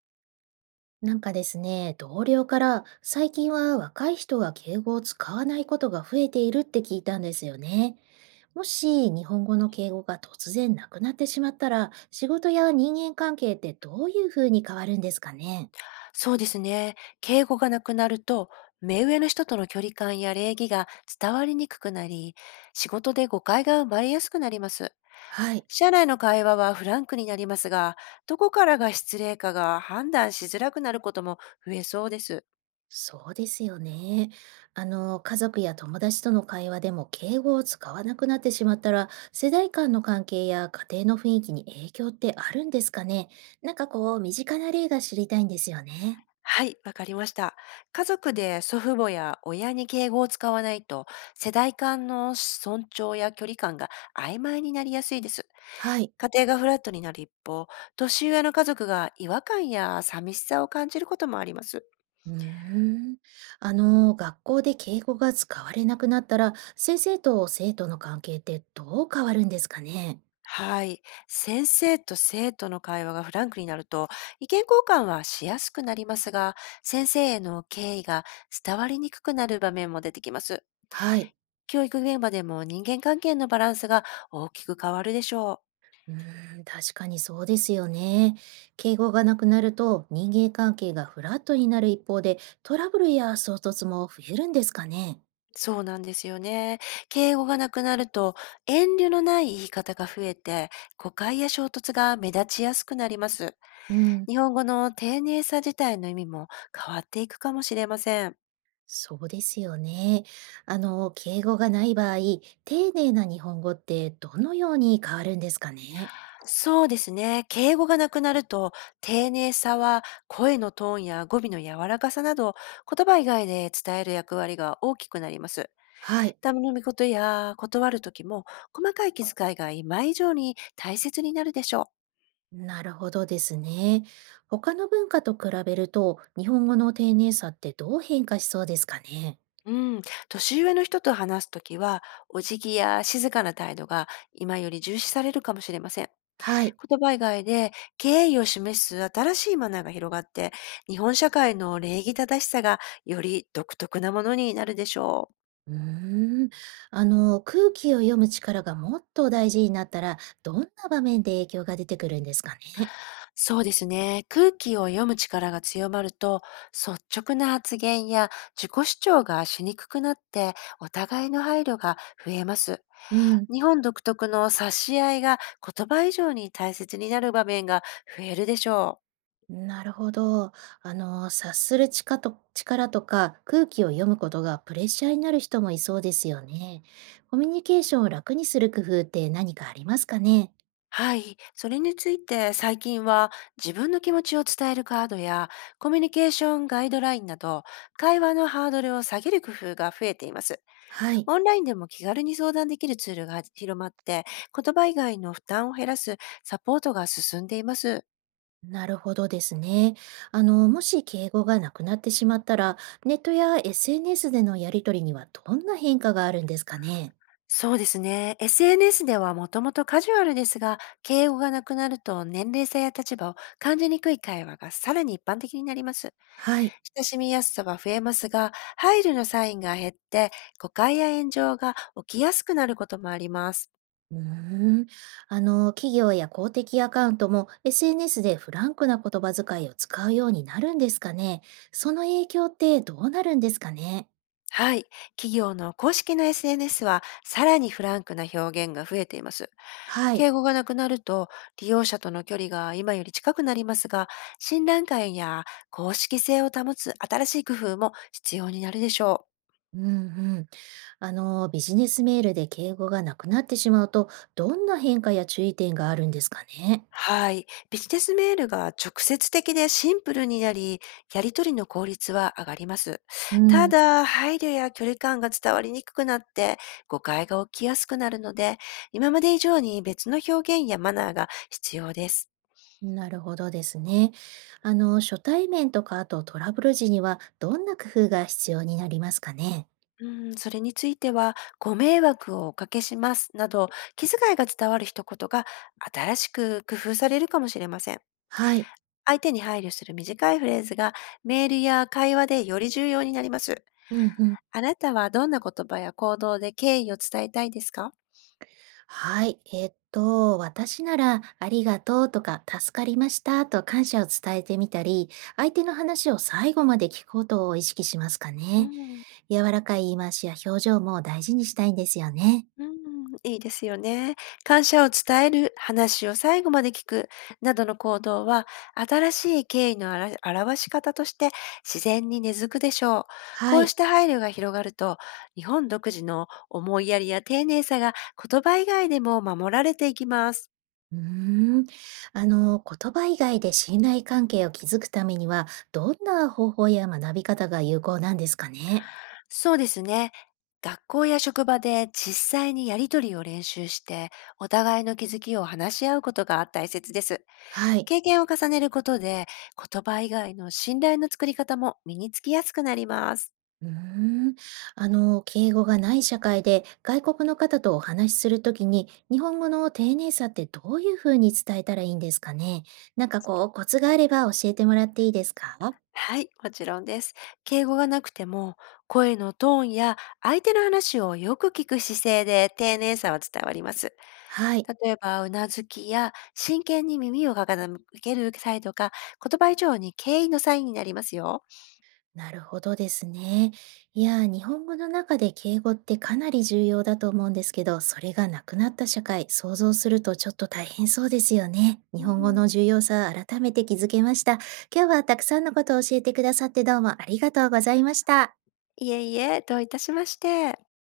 なんかですね、同僚から最近は若い人は敬語を使わないことが増えているって聞いたんですよね。もし日本語の敬語が突然なくなってしまったら、仕事や人間関係ってどういうふうに変わるんですかね。そうですね。敬語がなくなると、目上の人との距離感や礼儀が伝わりにくくなり、仕事で誤解が生まれやすくなります。はい。社内の会話はフランクになりますが、どこからが失礼かが判断しづらくなることも増えそうです。そうですよね。あの、家族や友達との会話でも敬語を使わなくなってしまったら、世代間の関係や家庭の雰囲気に影響ってあるんですかね。なんかこう、身近な例が知りたいんですよね。はい、わかりました。家族で祖父母や親に敬語を使わないと、世代間の尊重や距離感が曖昧になりやすいです。はい。家庭がフラットになる一方、年上の家族が違和感や寂しさを感じることもあります。うーん。あの、学校で敬語が使われなくなったら、先生と生徒の関係ってどう変わるんですかね。はい。先生と生徒の会話がフランクになると、意見交換はしやすくなりますが、先生への敬意が伝わりにくくなる場面も出てきます。はい。教育現場でも人間関係のバランスが大きく変わるでしょう。うーん、確かにそうですよね。敬語がなくなると人間関係がフラットになる一方で、トラブルや衝突も増えるんですかね。そうなんですよね。敬語がなくなると、遠慮のない言い方が増えて、誤解や衝突が目立ちやすくなります。うん、日本語の丁寧さ自体の意味も変わっていくかもしれません。そうですよね。あの、敬語がない場合、丁寧な日本語ってどのように変わるんですかね。そうですね。敬語がなくなると、丁寧さは声のトーンや語尾の柔らかさなど、言葉以外で伝える役割が大きくなります。はい。頼み事や断る時も、細かい気遣いが今以上に大切になるでしょう。なるほどですね。他の文化と比べると、日本語の丁寧さってどう変化しそうですかね。うん、年上の人と話すときは、お辞儀や静かな態度が今より重視されるかもしれません。はい。言葉以外で敬意を示す新しいマナーが広がって、日本社会の礼儀正しさがより独特なものになるでしょう。うーん。あの、空気を読む力がもっと大事になったら、どんな場面で影響が出てくるんですかね。そうですね。空気を読む力が強まると、率直な発言や自己主張がしにくくなって、お互いの配慮が増えます。うん。日本独特の差し合いが言葉以上に大切になる場面が増えるでしょう。なるほど。あの、察する力と力とか空気を読むことがプレッシャーになる人もいそうですよね。コミュニケーションを楽にする工夫って何かありますかね。はい。それについて最近は自分の気持ちを伝えるカードやコミュニケーションガイドラインなど、会話のハードルを下げる工夫が増えています。はい。オンラインでも気軽に相談できるツールが広まって、言葉以外の負担を減らすサポートが進んでいます。なるほどですね。あの、もし敬語がなくなってしまったら、ネットや SNS でのやりとりにはどんな変化があるんですかね。そうですね。SNS ではもともとカジュアルですが、敬語がなくなると、年齢差や立場を感じにくい会話がさらに一般的になります。はい。親しみやすさは増えますが、配慮のサインが減って、誤解や炎上が起きやすくなることもあります。うーん。あの、企業や公的アカウントも SNS でフランクな言葉遣いを使うようになるんですかね。その影響ってどうなるんですかね。はい。企業の公式の SNS は、さらにフランクな表現が増えています。はい。敬語がなくなると、利用者との距離が今より近くなりますが、信頼感や公式性を保つ新しい工夫も必要になるでしょう。うんうん。あの、ビジネスメールで敬語がなくなってしまうと、どんな変化や注意点があるんですかね。はい。ビジネスメールが直接的でシンプルになり、やり取りの効率は上がります。うたん。だ、配慮や距離感が伝わりにくくなって、誤解が起きやすくなるので、今まで以上に別の表現やマナーが必要です。なるほどですね。あの、初対面とか、あとトラブル時には、どんな工夫が必要になりますかね。うん、それについては、ご迷惑をおかけしますなど、気遣いが伝わる一言が新しく工夫されるかもしれません。はい。相手に配慮する短いフレーズが、メールや会話でより重要になります。うんうん。あなたはどんな言葉や行動で敬意を伝えたいですか？はい。私なら、ありがとうとか、助かりましたと感謝を伝えてみたり、相手の話を最後まで聞くことを意識しますかうね。ん柔らかい言い回しや表情も大事にしたいんですよね。うん、いいですよね。感謝を伝える、話を最後まで聞く、などの行動は、新しい敬意のあら表し方として自然に根付くでしょう。こはうしい。た配慮が広がると、日本独自の思いやりや丁寧さが言葉以外でも守られていきます。うーん、あの、言葉以外で信頼関係を築くためには、どんな方法や学び方が有効なんですかね？そうですね。学校や職場で実際にやりとりを練習して、お互いの気づきを話し合うことが大切です。はい。経験を重ねることで、言葉以外の信頼の作り方も身につきやすくなります。うーん、あの、敬語がない社会で外国の方とお話しするときに、日本語の丁寧さってどういうふうに伝えたらいいんですかね？なんかこうコツがあれば教えてもらっていいですか？はい、もちろんです。敬語がなくても、声のトーンや相手の話をよく聞く姿勢で丁寧さは伝わります。はい。例えば、うなずきや真剣に耳を傾ける際とか、言葉以上に敬意のサインになりますよ。なるほどですね。いやー、日本語の中で敬語ってかなり重要だと思うんですけど、それがなくなった社会、想像するとちょっと大変そうですよね。う日本んう語ん、の重要さ、改めて気づけました。今日はたくさんのことを教えてくださってどうもありがとうございました。いえいえ、どういたしまして。